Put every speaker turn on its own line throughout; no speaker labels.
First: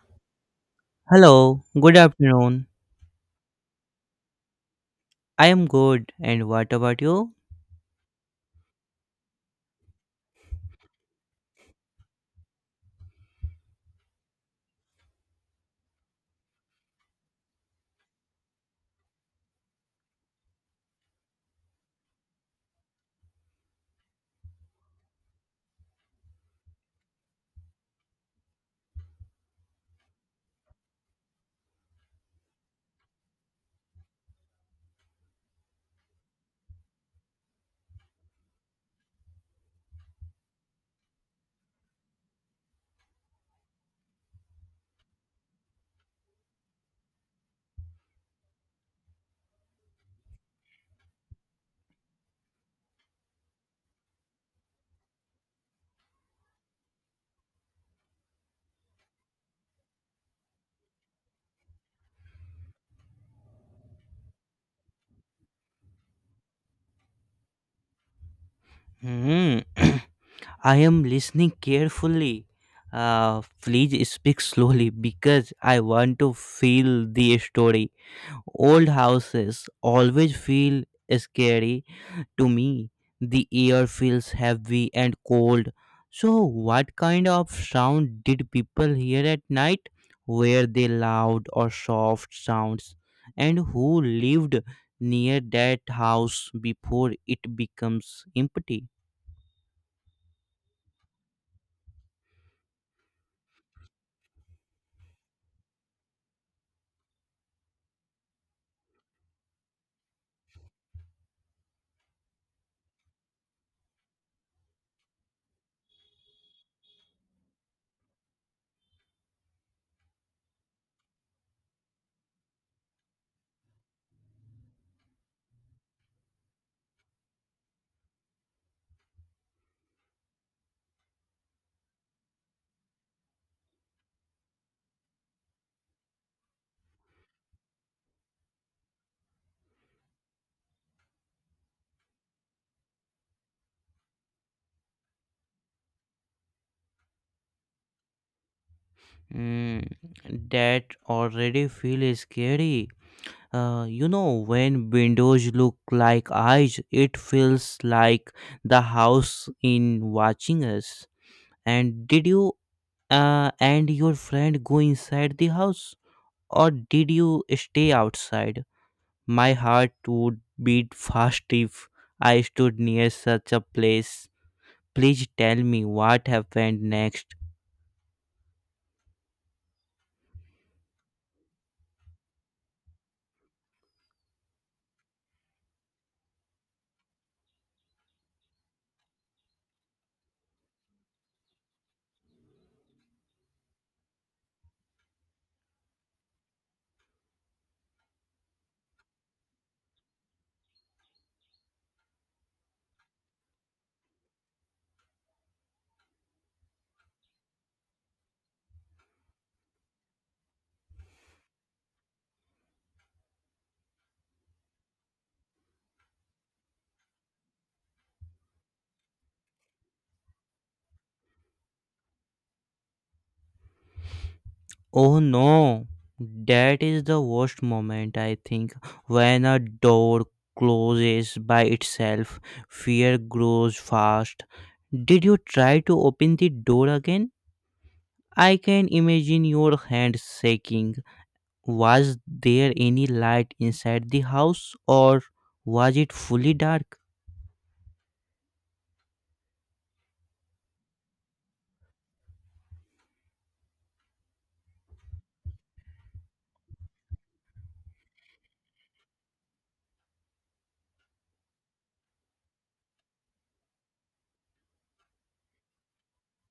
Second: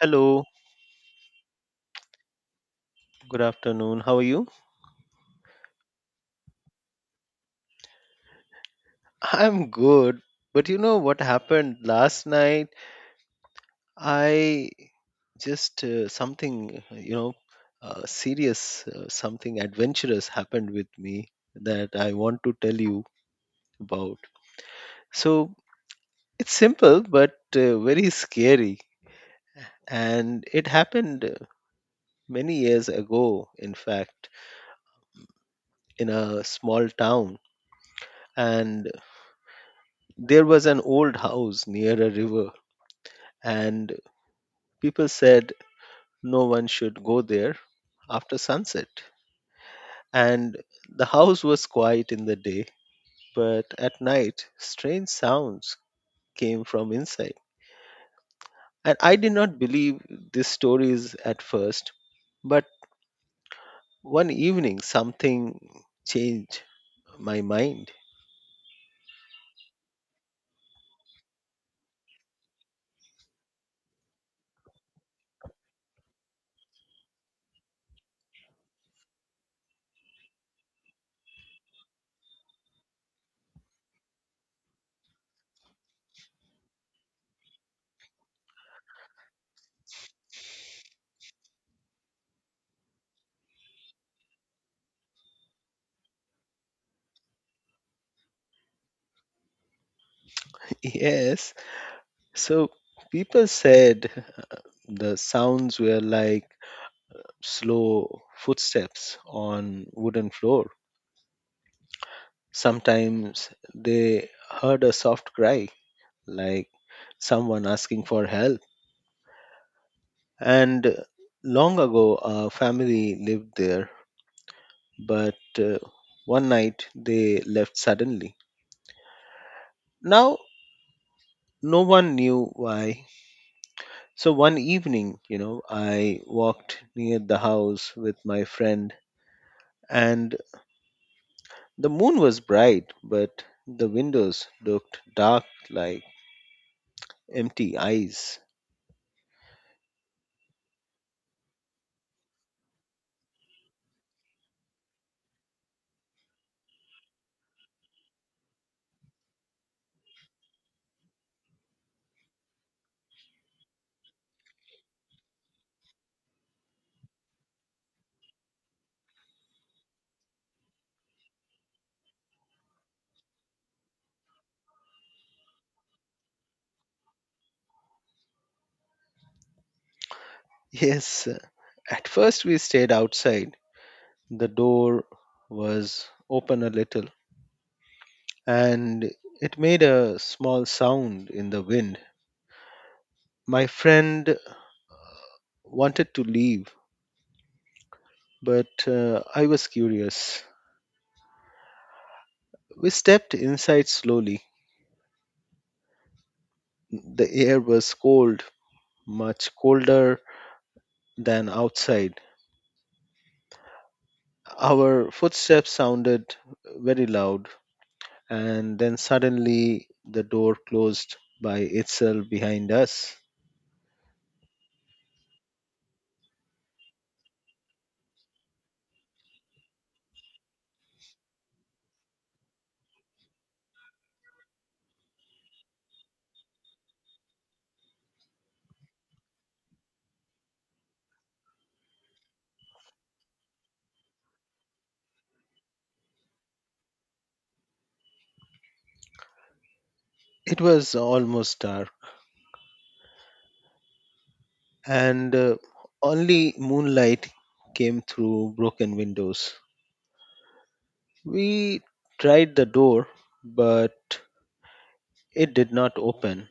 Hello,
Hello, good afternoon.
good afternoon. How are you?
I am good, and what about you?
I'm good, but you know what happened last night? I just something, you know, serious, something adventurous happened with me that I want to tell you about. So it's simple, but very scary. And it happened many years ago, in fact, in a small town. And there was an old house near a river. And people said, no one should go there after sunset. And the house was quiet in the day, but at night, strange sounds came from inside. And I did not believe these stories at first, but one evening something changed my mind.
Hmm. I am listening carefully. Please speak slowly because I want to feel the story. Old houses always feel scary to me, the air feels heavy and cold. So, what kind of sound did people hear at night? Were they loud or soft sounds? And who lived near that house before it becomes empty?
Yes, so people said uh, the sounds were like slow footsteps on wooden floor. Sometimes they heard a soft cry, like someone asking for help. And long ago, a family lived there, but one night they left suddenly. Now, no one knew why. So, one evening, I walked near the house with my friend, and the moon was bright, but the windows looked dark, like empty eyes.
Hmm, that already feels scary. When windows look like eyes, it feels like the house in watching us. And did you and your friend go inside the house or did you stay outside? My heart would beat fast if I stood near such a place. Please tell me what happened next.
Yes, at first, we stayed outside. The door was open a little and it made a small sound in the wind. My friend wanted to leave, but I was curious. We stepped inside slowly. The air was cold, much colder than outside. Our footsteps sounded very loud, and then suddenly the door closed by itself behind us.
Oh no, that is the worst moment, I think. When a door closes by itself, fear grows fast. Did you try to open the door again? I can imagine your hand shaking. Was there any light inside the house or was it fully dark?
It was almost dark, and only moonlight came through broken windows. We tried the door, but it did not open.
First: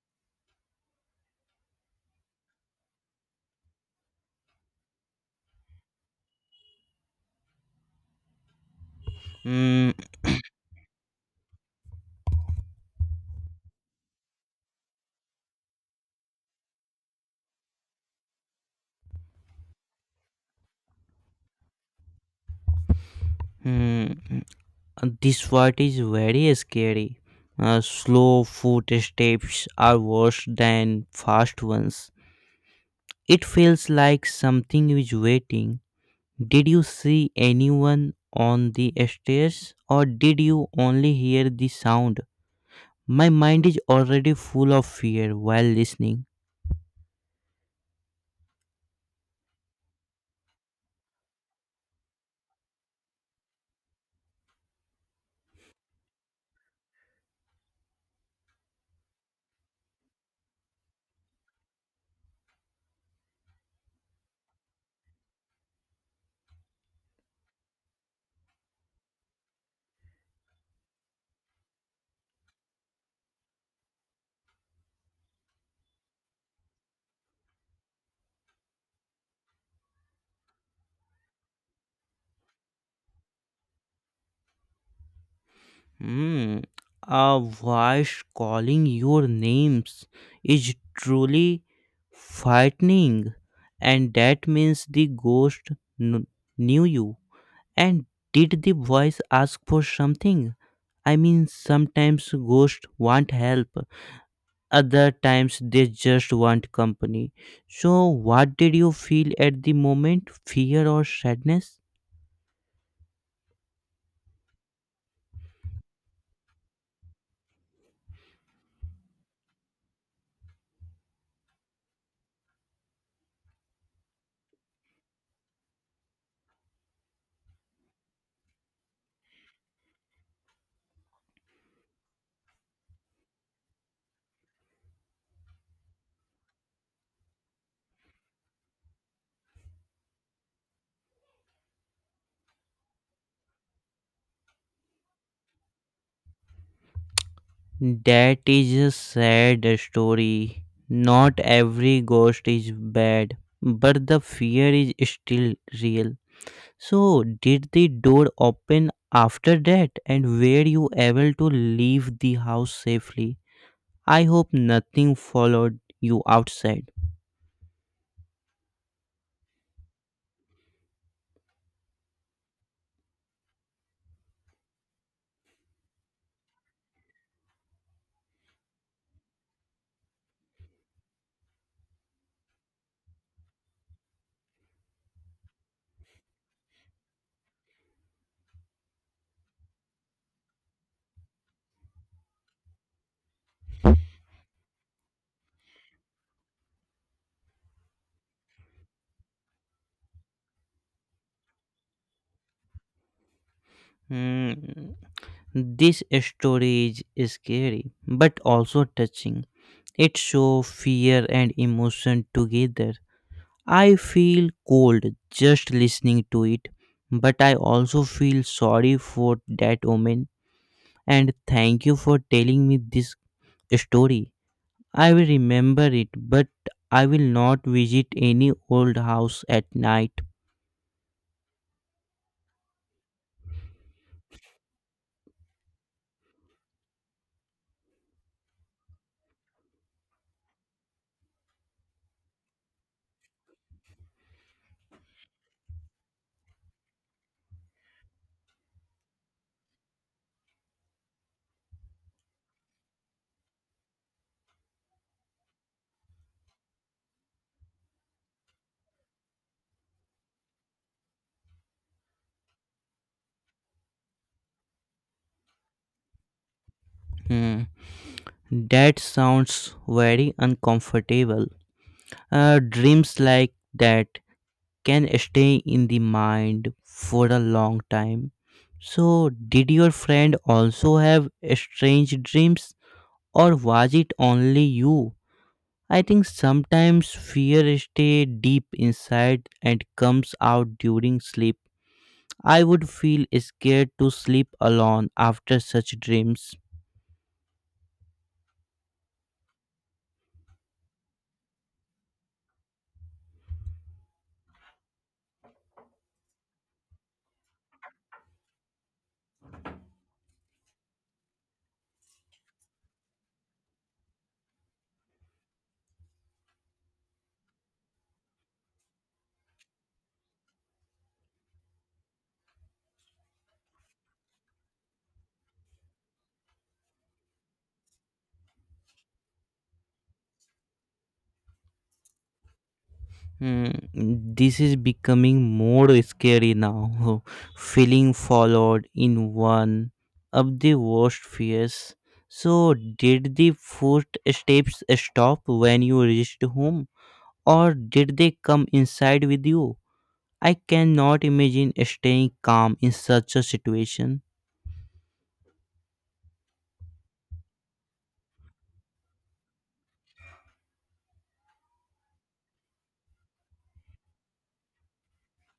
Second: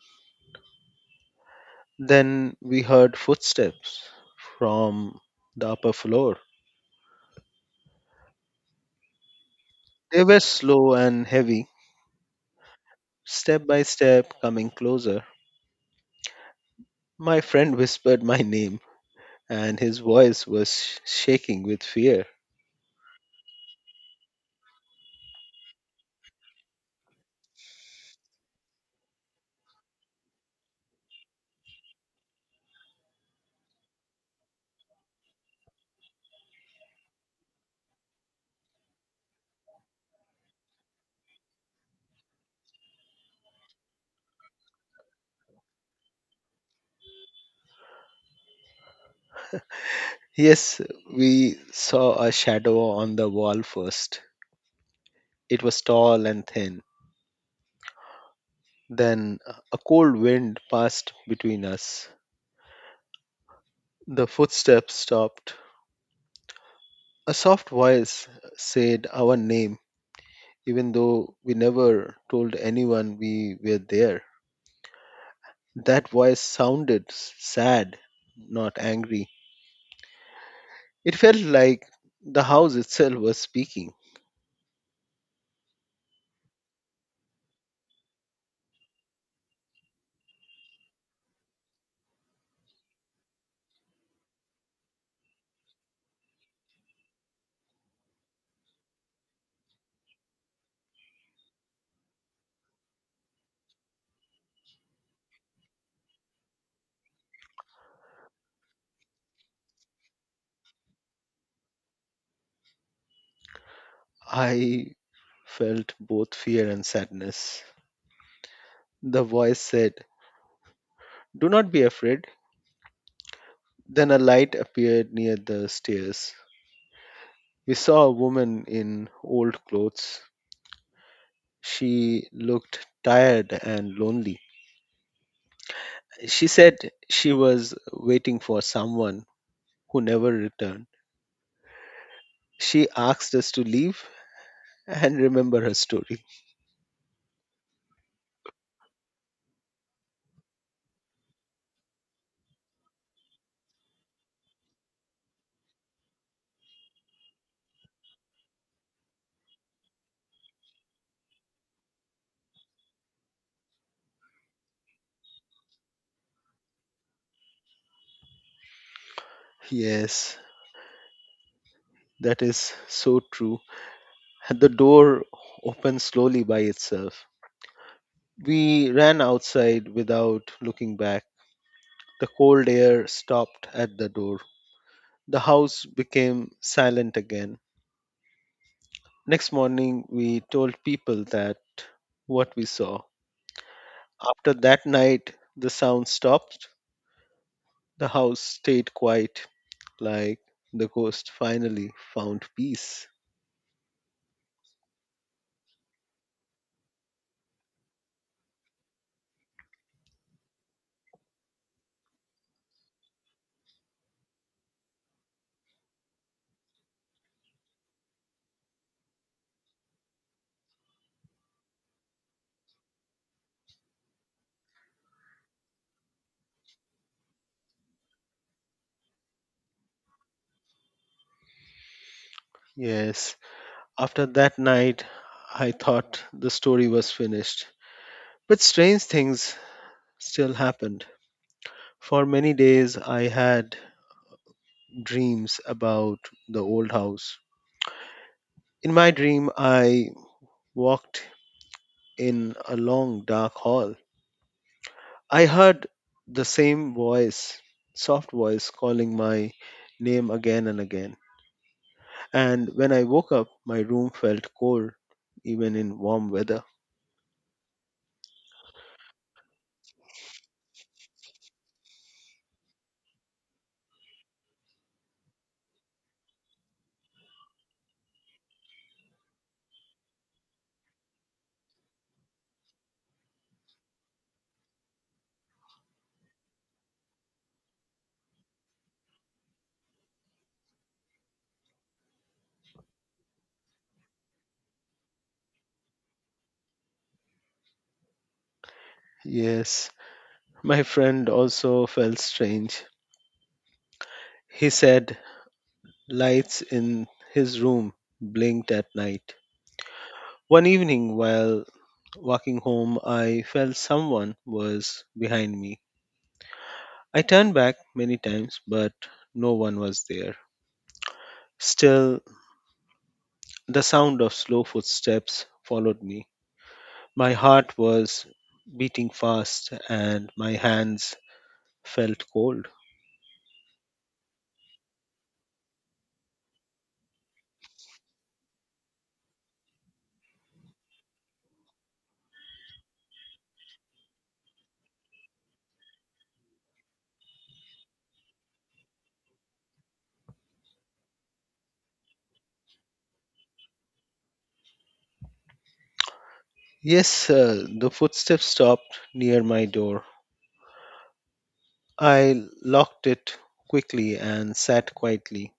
Then we heard footsteps from the upper floor.
Mm,
They were slow and heavy, step by step coming closer. My friend whispered my name, and his voice was shaking with fear.
mm. This part is very scary. Slow footsteps are worse than fast ones. It feels like something is waiting. Did you see anyone on the stairs or did you only hear the sound? My mind is already full of fear while listening.
Yes, we saw a shadow on the wall first. It was tall and thin. Then a cold wind passed between us. The footsteps stopped. A soft voice said our name, even though we never told anyone we were there. That voice sounded sad, not angry. It felt like the house itself was speaking.
Hmm. A voice calling your names is truly frightening, and that means the ghost kn- knew you. And did the voice ask for something? I mean, sometimes ghosts want help, other times they just want company. So, what did you feel at the moment? Fear or sadness?
I felt both fear and sadness. The voice said, "Do not be afraid." Then a light appeared near the stairs. We saw a woman in old clothes. She looked tired and lonely. She said she was waiting for someone who never returned. She asked us to leave and remember her story.
That is a sad story. Not every ghost is bad, but the fear is still real. So, did the door open after that and were you able to leave the house safely? I hope nothing followed you outside.
Yes, that is so true. The door opened slowly by itself. We ran outside without looking back. The cold air stopped at the door. The house became silent again. Next morning, we told people that what we saw. After that night, the sound stopped. The house stayed quiet, like the ghost finally found peace.
Hmm. This story is scary, but also touching. It shows fear and emotion together. I feel cold just listening to it, but I also feel sorry for that woman, and thank you for telling me this story. I will remember it, but I will not visit any old house at night.
Yes, after that night, I thought the story was finished. But strange things still happened. For many days, I had dreams about the old house. In my dream, I walked in a long dark hall. I heard the same voice, soft voice, calling my name again and again. And when I woke up, my room felt cold, even in warm weather.
Hmm, that sounds very uncomfortable. Dreams like that can stay in the mind for a long time. So, did your friend also have strange dreams? Or was it only you? I think sometimes fear stays deep inside and comes out during sleep. I would feel scared to sleep alone after such dreams.
Yes, my friend also felt strange. He said lights in his room blinked at night. One evening, while walking home, I felt someone was behind me. I turned back many times, but no one was there. Still, the sound of slow footsteps followed me. My heart was beating fast and my hands felt cold.
Hmm, this is becoming more scary now. Feeling followed in one of the worst fears. So, did the footsteps stop when you reached home, or did they come inside with you? I cannot imagine staying calm in such a situation.
Yes, the footsteps stopped near my door. I locked it quickly and sat quietly.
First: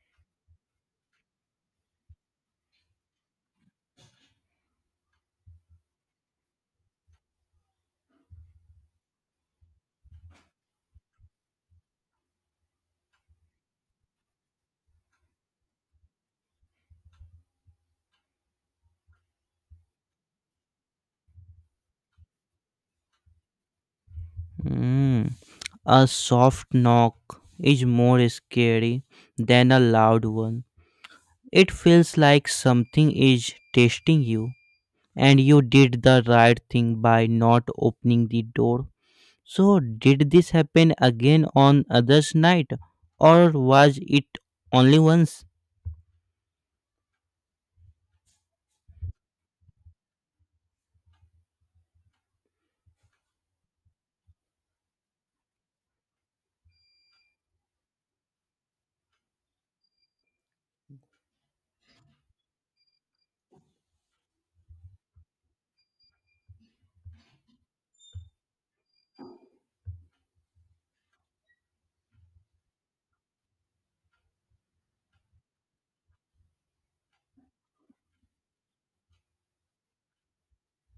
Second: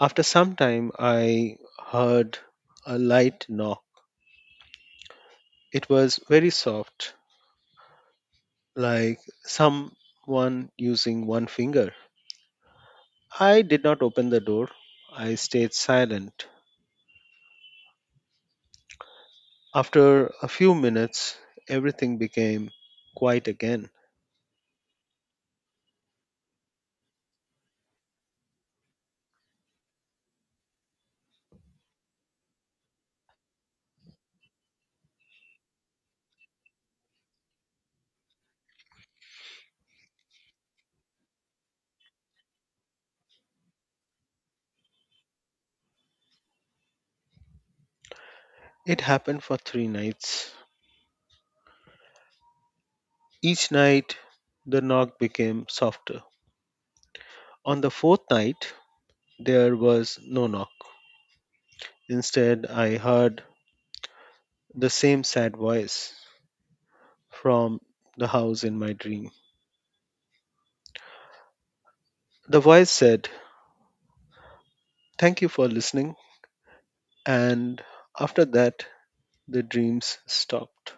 After some time, I heard a light knock. It was very soft, like someone using one finger. I did not open the door. I stayed silent. After a few minutes, everything became quiet again.
Hmm. A soft knock is more scary than a loud one. It feels like something is testing you, and you did the right thing by not opening the door. So, did this happen again on others' night, or was it only once?
It happened for three nights. Each night, the knock became softer. On the fourth night, there was no knock. Instead, I heard the same sad voice from the house in my dream. The voice said, "Thank you for listening." And after that, the dreams stopped.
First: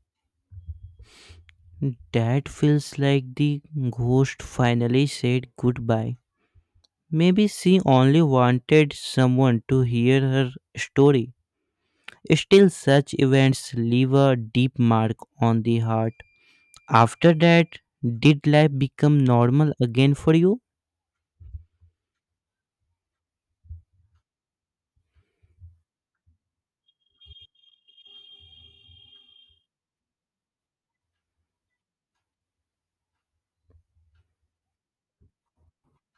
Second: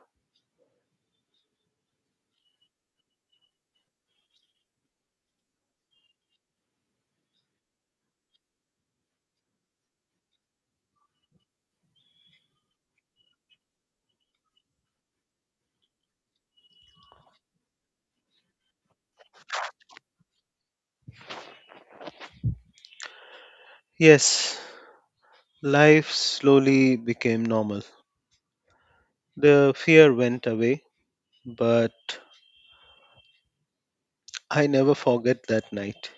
That feels like the ghost finally said goodbye. Maybe she only wanted someone to hear her story. Still, such events leave a deep mark on the heart. After that, did life become normal again for you?
Yes, life slowly became normal. The fear went away, but I never forget that night.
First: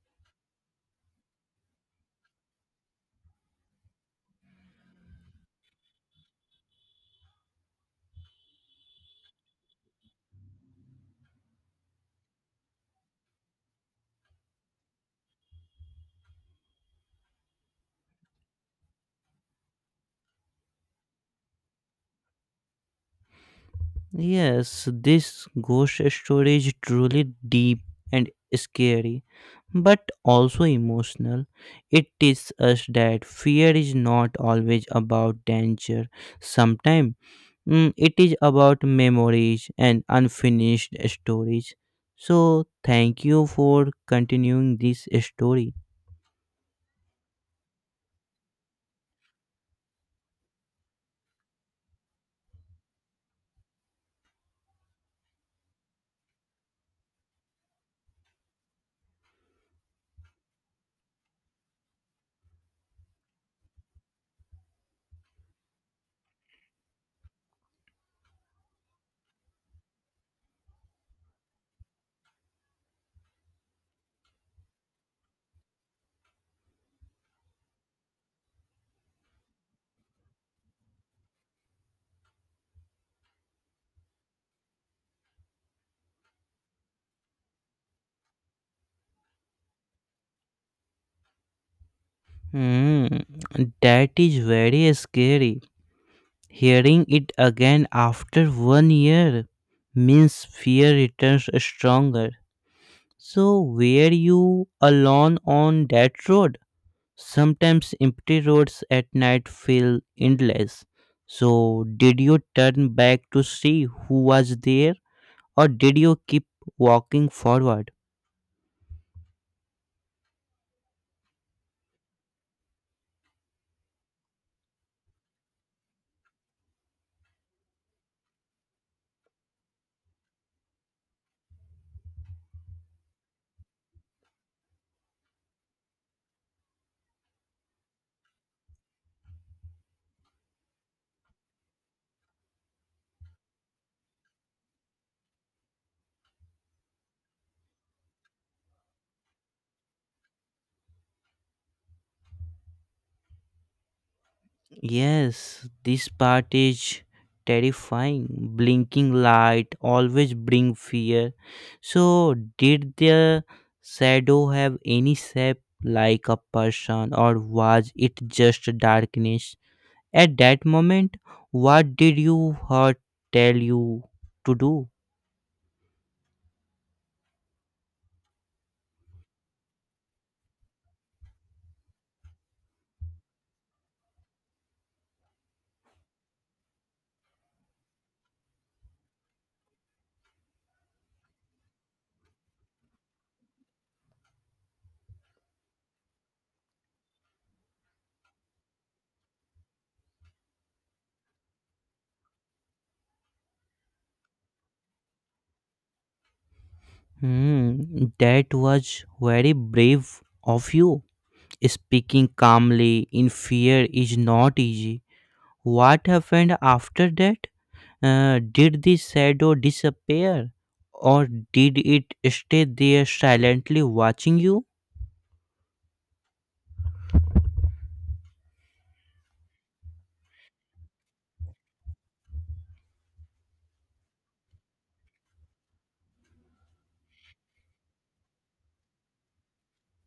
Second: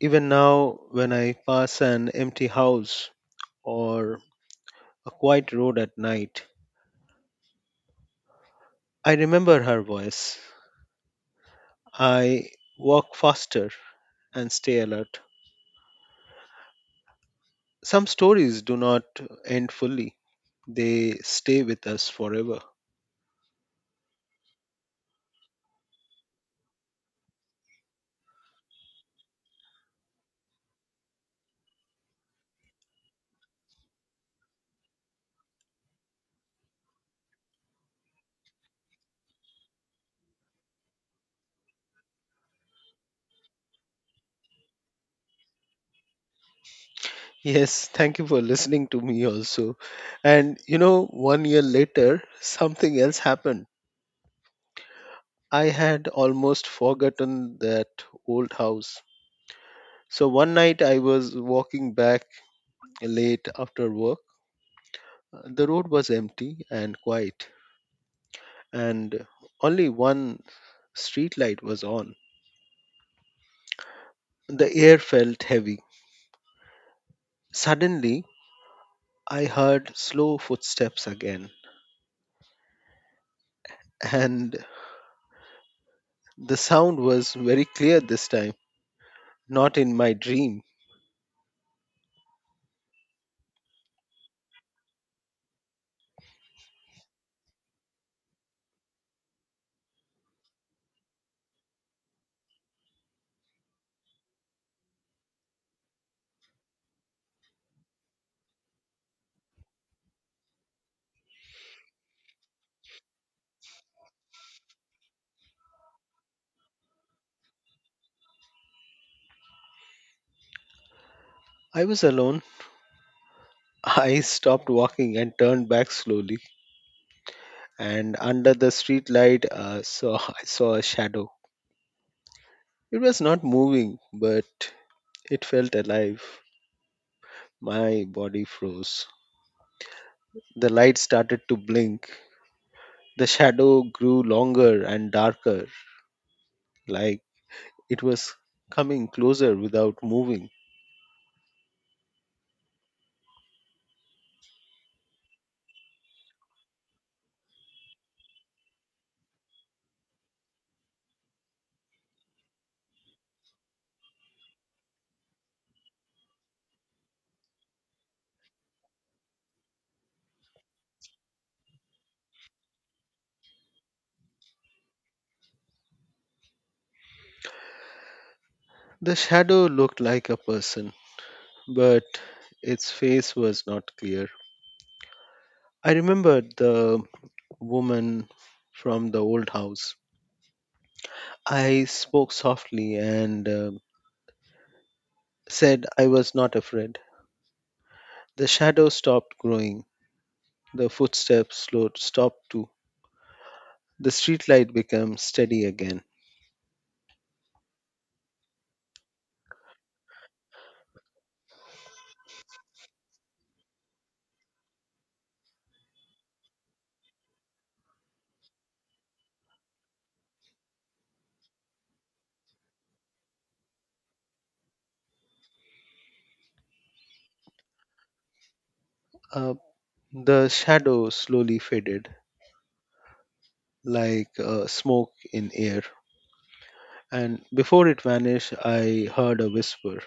Even now, when I pass an empty house or a quiet road at night, I remember her voice. I walk faster and stay alert. Some stories do not end fully, they stay with us forever.
Yes, this ghost story is truly deep and scary, but also emotional. It teaches us that fear is not always about danger. Sometimes it is about memories and unfinished stories. So, thank you for continuing this story.
Yes, thank you for listening to me also. And you know, one year later, something else happened. I had almost forgotten that old house. So one night I was walking back late after work. The road was empty and quiet, and only one street light was on. The air felt heavy. Suddenly, I heard slow footsteps again, and the sound was very clear this time, not in my dream.
Hmm, that is very scary. Hearing it again after one year means fear returns stronger. So, were you alone on that road? Sometimes empty roads at night feel endless. So, did you turn back to see who was there, or did you keep walking forward?
I was alone. I stopped walking and turned back slowly, and under the street light, saw I saw a shadow. It was not moving, but it felt alive. My body froze. The light started to blink. The shadow grew longer and darker, like it was coming closer without moving.
Yes, this part is terrifying. Blinking light always bring fear. So, did the shadow have any shape like a person, or was it just darkness? At that moment, what did you heart tell you to do?
The shadow looked like a person, but its face was not clear. I remembered the woman from the old house. I spoke softly and said I was not afraid. The shadow stopped growing. The footsteps slowed, stopped too. The streetlight became steady again.
Hmm, that was very brave of you. Speaking calmly in fear is not easy. What happened after that? Did the shadow disappear or did it stay there silently watching you?
Uh, the shadow slowly faded, like smoke in air. And before it vanished, I heard a whisper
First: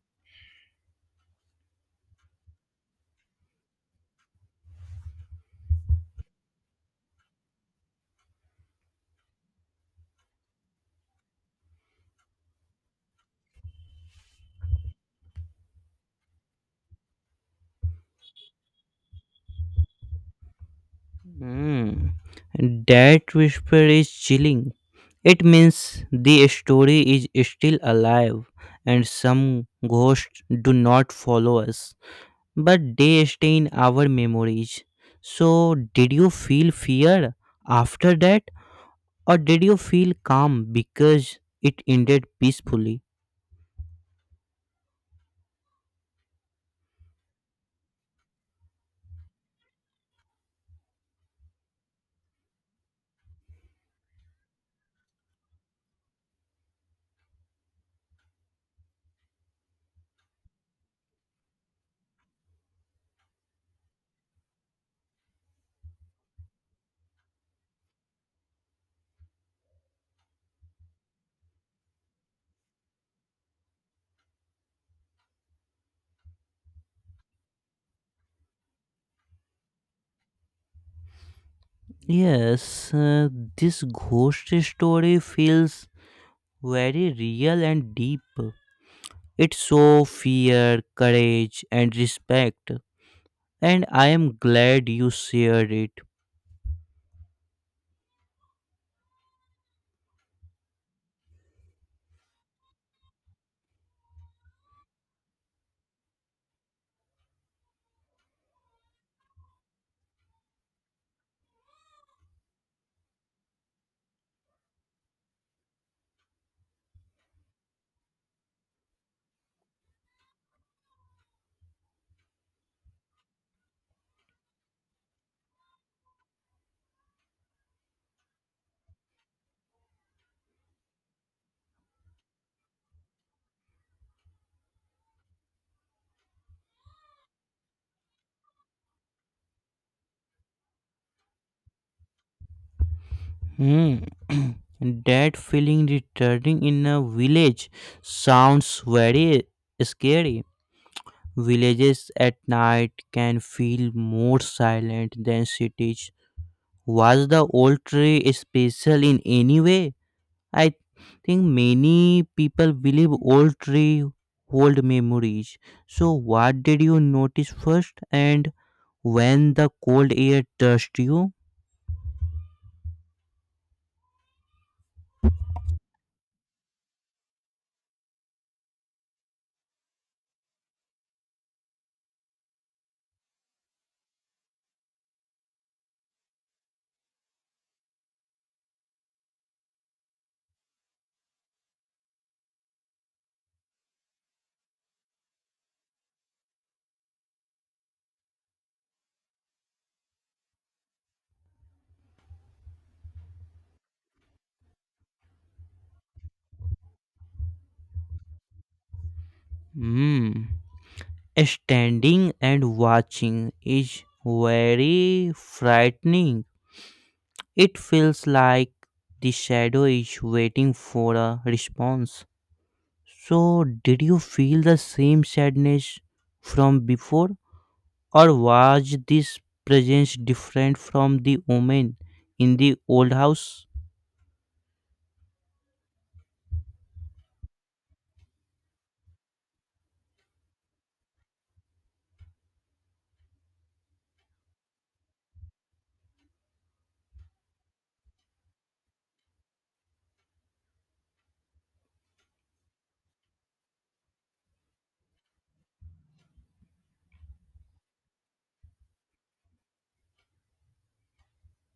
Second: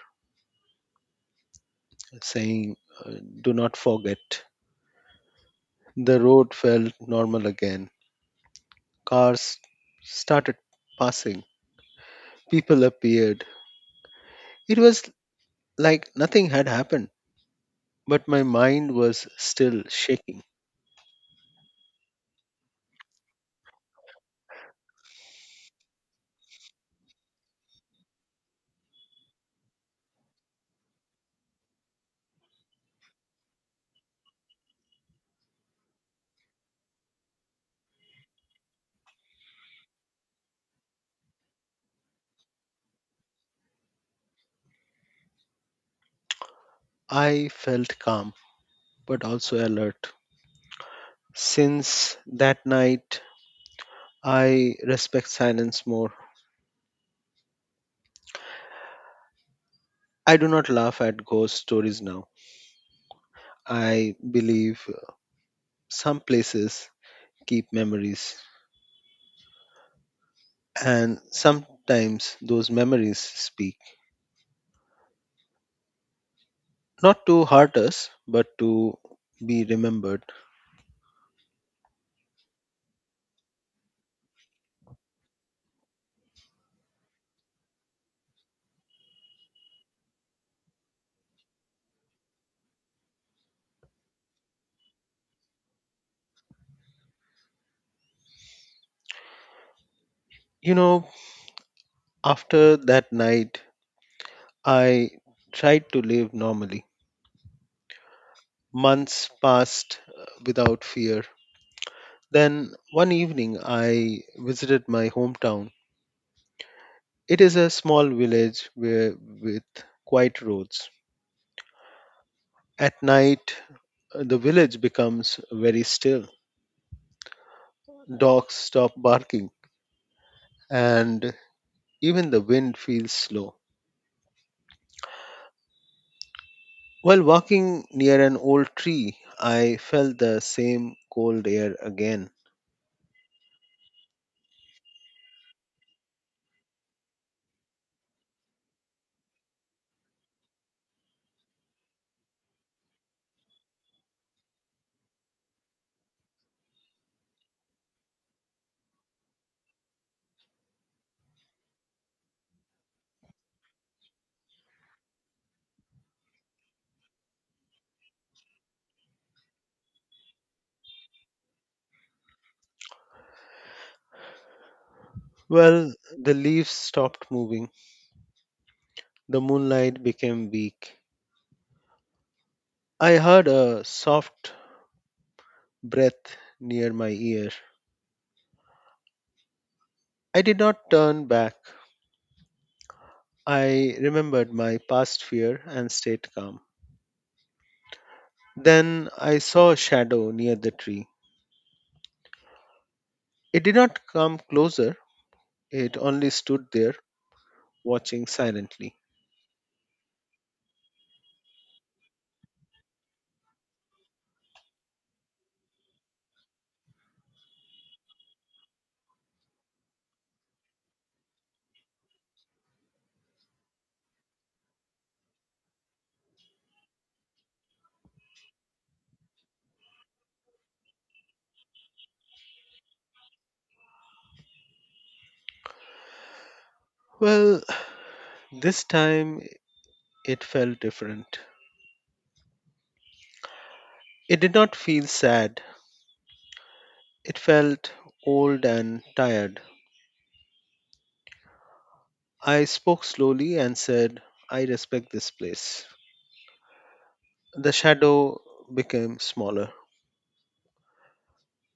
saying, uh, "Do not forget." The road felt normal again. Cars started passing, people appeared. It was like nothing had happened, but my mind was still shaking.
Hmm. That whisper is chilling. It means the story is still alive, and some ghosts do not follow us, but they stay in our memories. So, did you feel fear after that or did you feel calm because it ended peacefully?
I felt calm, but also alert. Since that night, I respect silence more. I do not laugh at ghost stories now. I believe some places keep memories, and sometimes those memories speak. Not to hurt us, but to be remembered.
Yes, this ghost story feels very real and deep. It shows fear, courage, and respect, and I am glad you shared it.
You know, after that night, I tried to live normally. Months passed without fear. Then one evening, I visited my hometown. It is a small village where, with quiet roads. At night, the village becomes very still. Dogs stop barking, and even the wind feels slow. While walking near an old tree, I felt the same cold air again.
Hmm. That feeling returning in a village sounds very scary. Villages at night can feel more silent than cities. Was the old tree special in any way? I think many people believe old tree hold memories. So what did you notice first and when the cold air touched you?
Well, the leaves stopped moving, the moonlight became weak. I heard a soft breath near my ear. I did not turn back. I remembered my past fear and stayed calm. Then I saw a shadow near the tree. It did not come closer, it only stood there, watching silently.
Hmm. Standing and watching is very frightening. It feels like the shadow is waiting for a response. So did you feel the same sadness from before? Or was this presence different from the woman in the old house?
Well, this time it felt different. It did not feel sad, it felt old and tired. I spoke slowly and said, "I respect this place." The shadow became smaller.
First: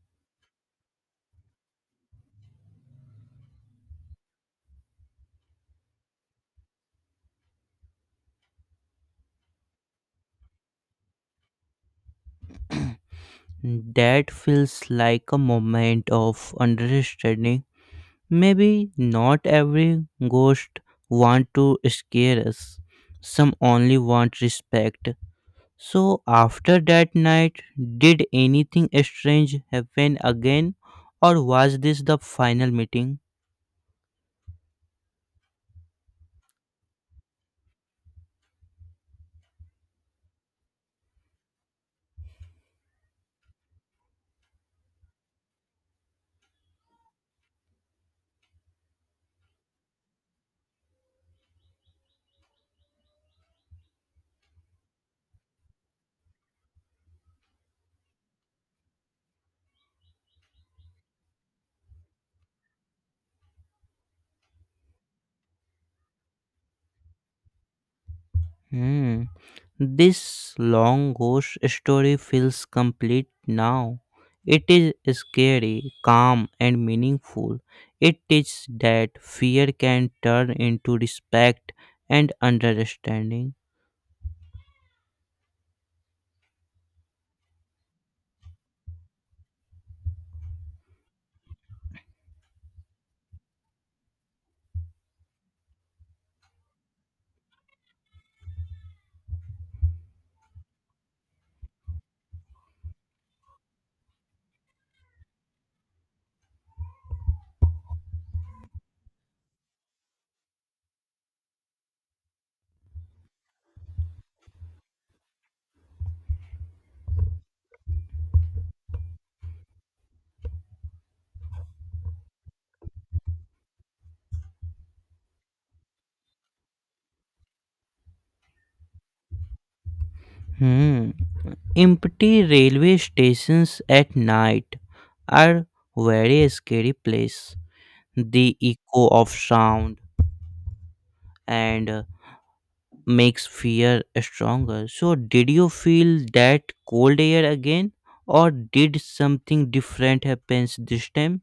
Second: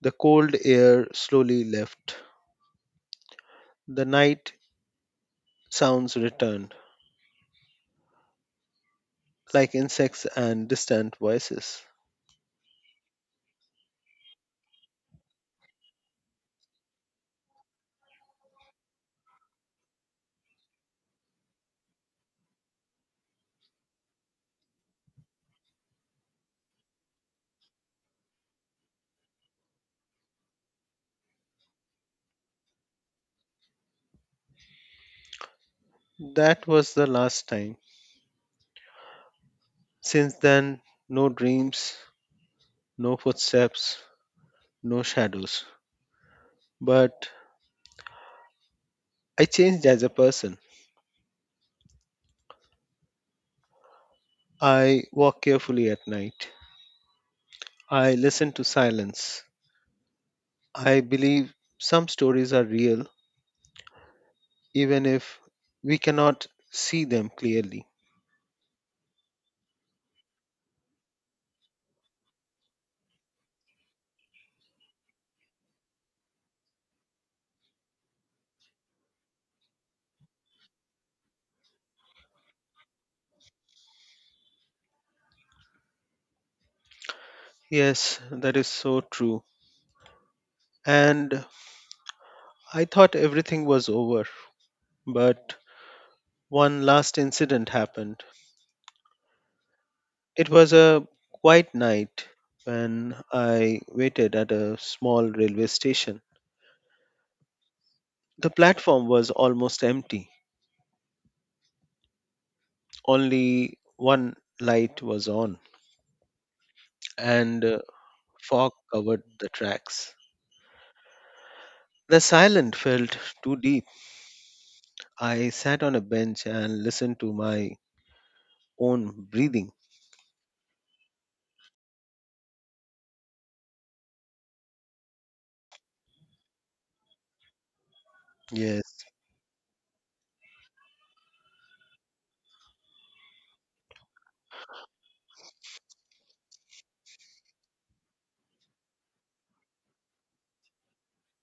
The cold air slowly left. The night sounds returned, like insects and distant voices.
That feels like a moment of understanding. Maybe not every ghost want to scare us. Some only want respect. So after that night, did anything strange happen again, or was this the final meeting?
That was the last time. Since then, no dreams, no footsteps, no shadows. But I changed as a person. I walk carefully at night. I listen to silence. I believe some stories are real, even if we cannot see them clearly.
Hmm. This long ghost story feels complete now. It is scary, calm, and meaningful. It teaches that fear can turn into respect and understanding.
Yes, that is so true. And I thought everything was over, but one last incident happened. It was a quiet night when I waited at a small railway station. The platform was almost empty, only one light was on, and fog covered the tracks. The silence felt too deep. I sat on a bench and listened to my own breathing.
Hmm. Empty railway stations at night are very scary place. The
Yes,
echo of sound and makes fear stronger. So, did you feel that cold air again, or did something different happens this time?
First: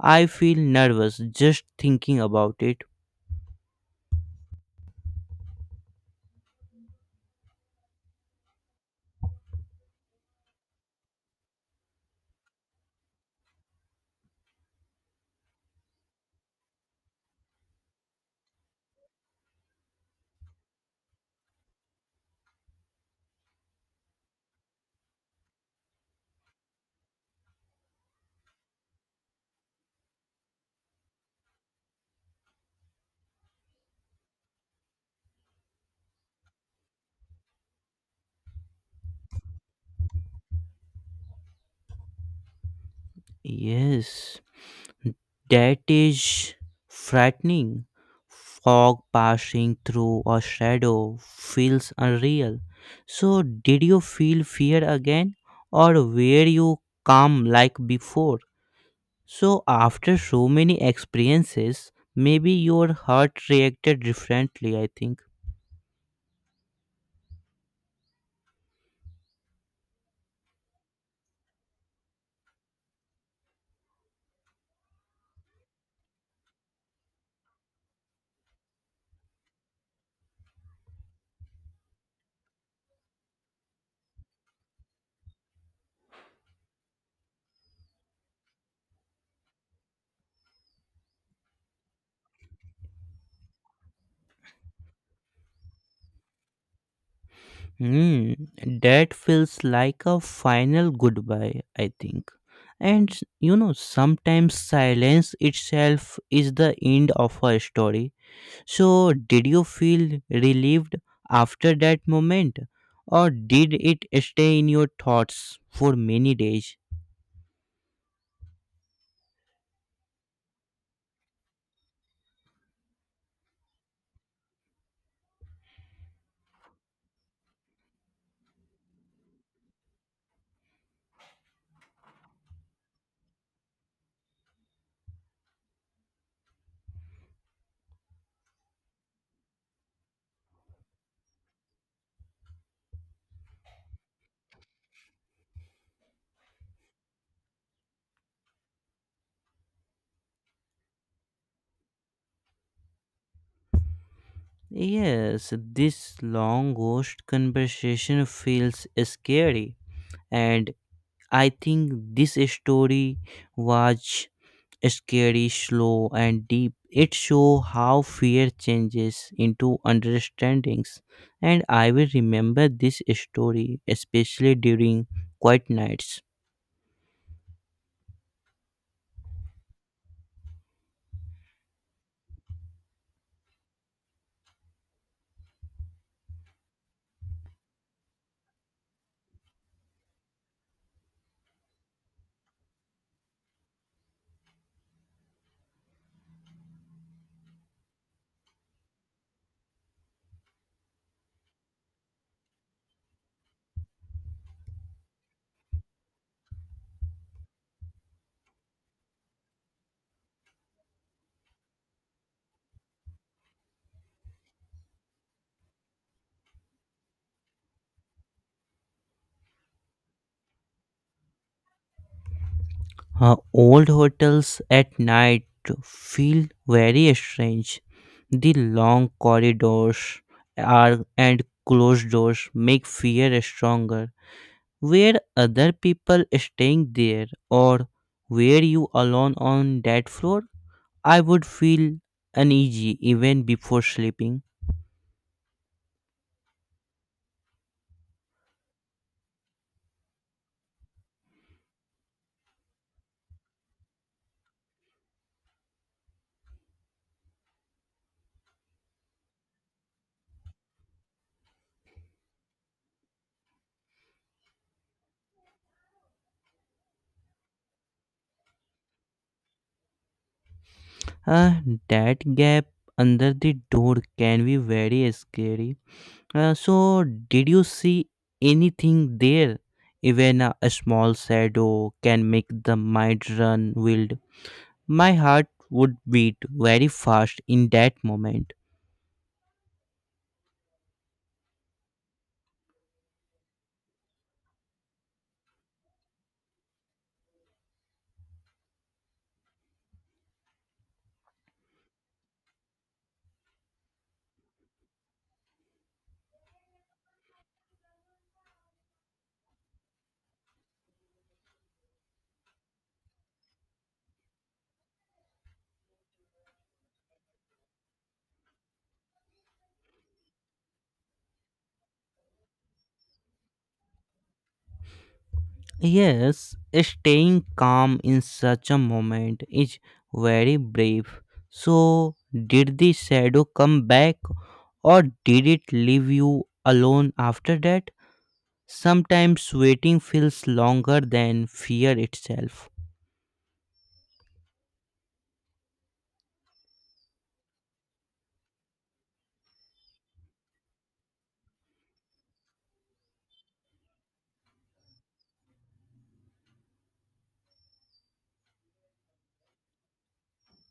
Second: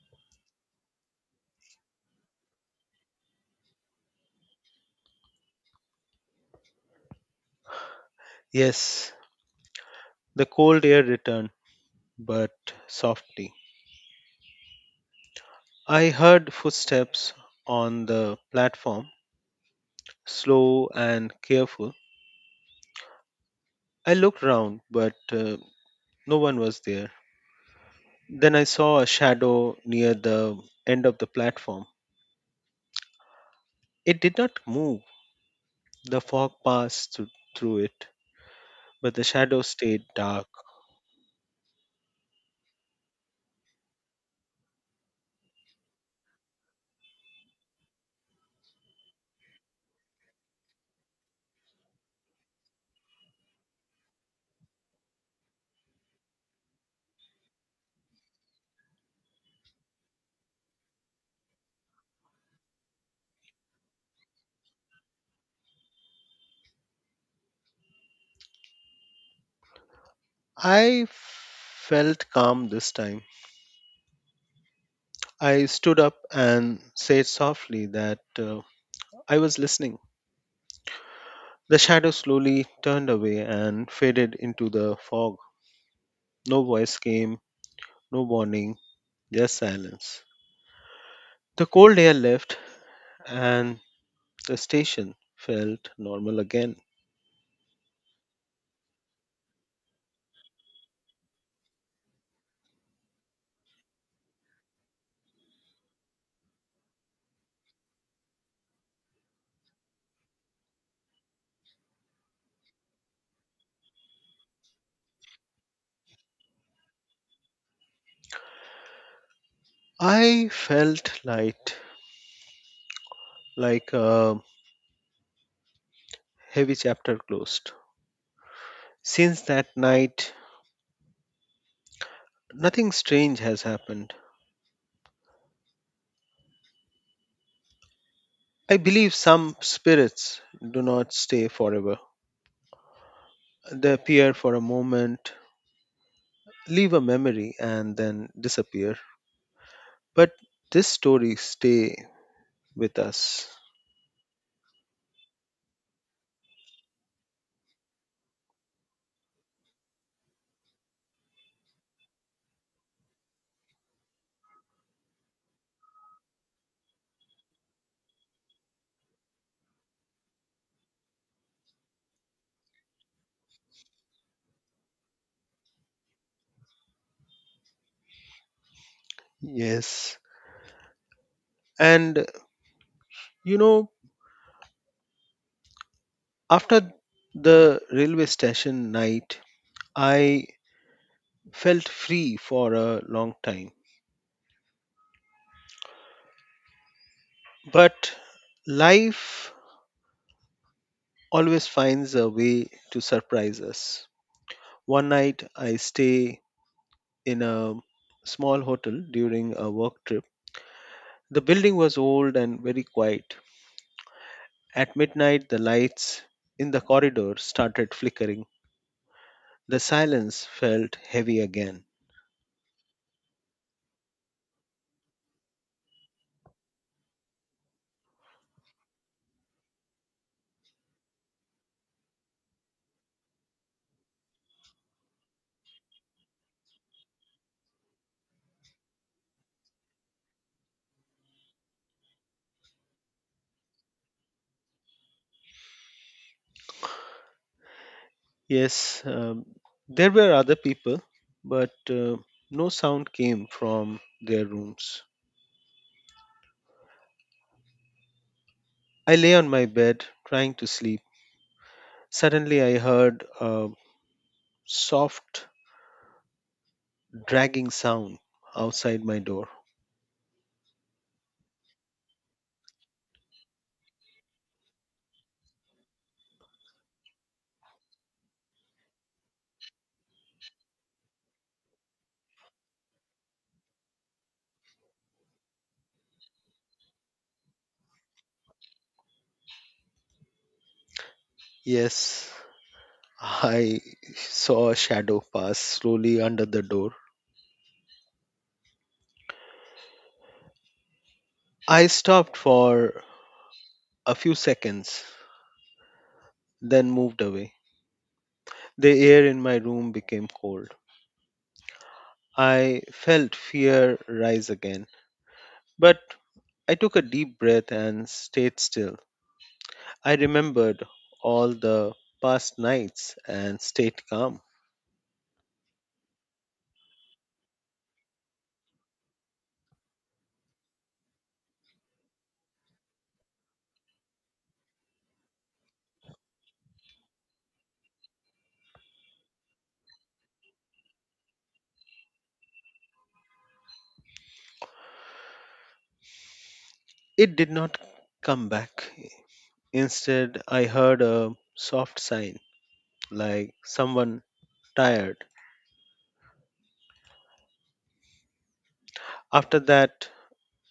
I feel nervous just thinking about it.
yes, the cold air returned, but softly. I heard footsteps on the platform, slow and careful. I looked round, but no one was there. Then I saw a shadow near the end of the platform. It did not move. The fog passed through it, but the shadow stayed dark.
Yes, that is frightening. Fog passing through a shadow feels unreal. So, did you feel fear again, or were you calm like before? So, after so many experiences, maybe your heart reacted differently, I think.
I felt calm this time. I stood up and said softly that I was listening. The shadow slowly turned away and faded into the fog. No voice came, no warning, just silence. The cold air left, and the station felt normal again.
Hmm, that feels like a final goodbye, I think. And you know, sometimes silence itself is the end of a story. So, did you feel relieved after that moment, or did it stay in your thoughts for many days?
I felt light, like a heavy chapter closed. Since that night, nothing strange has happened. I believe some spirits do not stay forever. They appear for a moment, leave a memory, and then disappear. But this story stay with us.
Yes, this long ghost conversation feels scary, and I think this story was scary, slow, and deep. It shows how fear changes into understandings, and I will remember this story especially during quiet nights.
Yes. And you know, after the railway station night, I felt free for a long time. But life always finds a way to surprise us. One night I stay in a small hotel during a work trip. The building was old and very quiet. At midnight, the lights in the corridor started flickering. The silence felt heavy again.
Old hotels at night feel very strange. The long corridors are and closed doors make fear stronger. Were other people staying there or were you alone on that floor? I would feel uneasy even before sleeping.
Yes, there were other people, but no sound came from their rooms. I lay on my bed trying to sleep. Suddenly, I heard a soft, dragging sound outside my door.
Uh, that gap under the door can be very scary. So, did you see anything there? Even a small shadow can make the mind run wild. My heart would beat very fast in that moment.
Yes, I saw a shadow pass slowly under the door. I stopped for a few seconds, then moved away. The air in my room became cold. I felt fear rise again, but I took a deep breath and stayed still. I remembered all the past nights and stayed calm.
Yes, staying calm in such a moment is very brave. So, did the shadow come back or did it leave you alone after that? Sometimes waiting feels longer than fear itself.
It did not come back. Instead, I heard a soft sigh, like someone tired. After that,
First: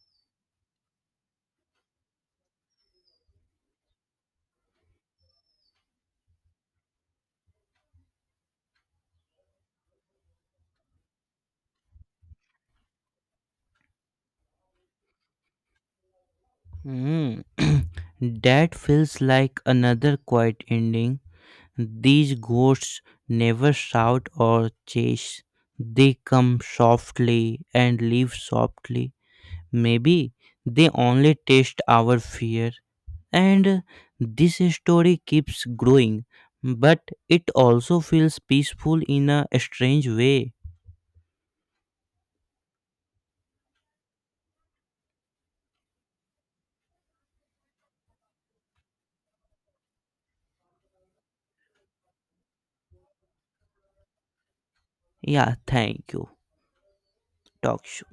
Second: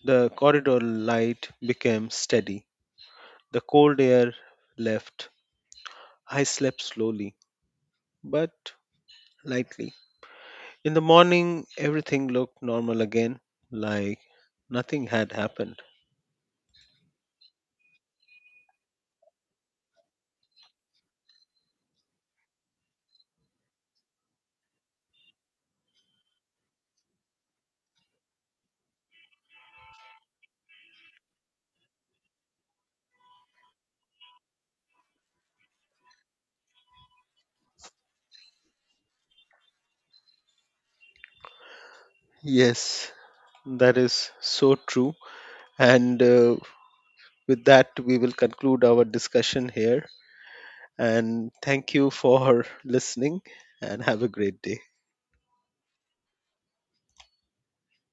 the corridor light became steady. The cold air left. I slept slowly, but lightly. In the morning, everything looked normal again, like nothing had happened.
Mm, that feels like another quiet ending. These ghosts never shout or chase. They come softly and leave softly. Maybe they only taste our fear. And this story keeps growing, but it also feels peaceful in a strange way.
Yes, that is so true. And with that, we will conclude our discussion here. And thank you for listening and have a great day.
Yeah, thank you. Talk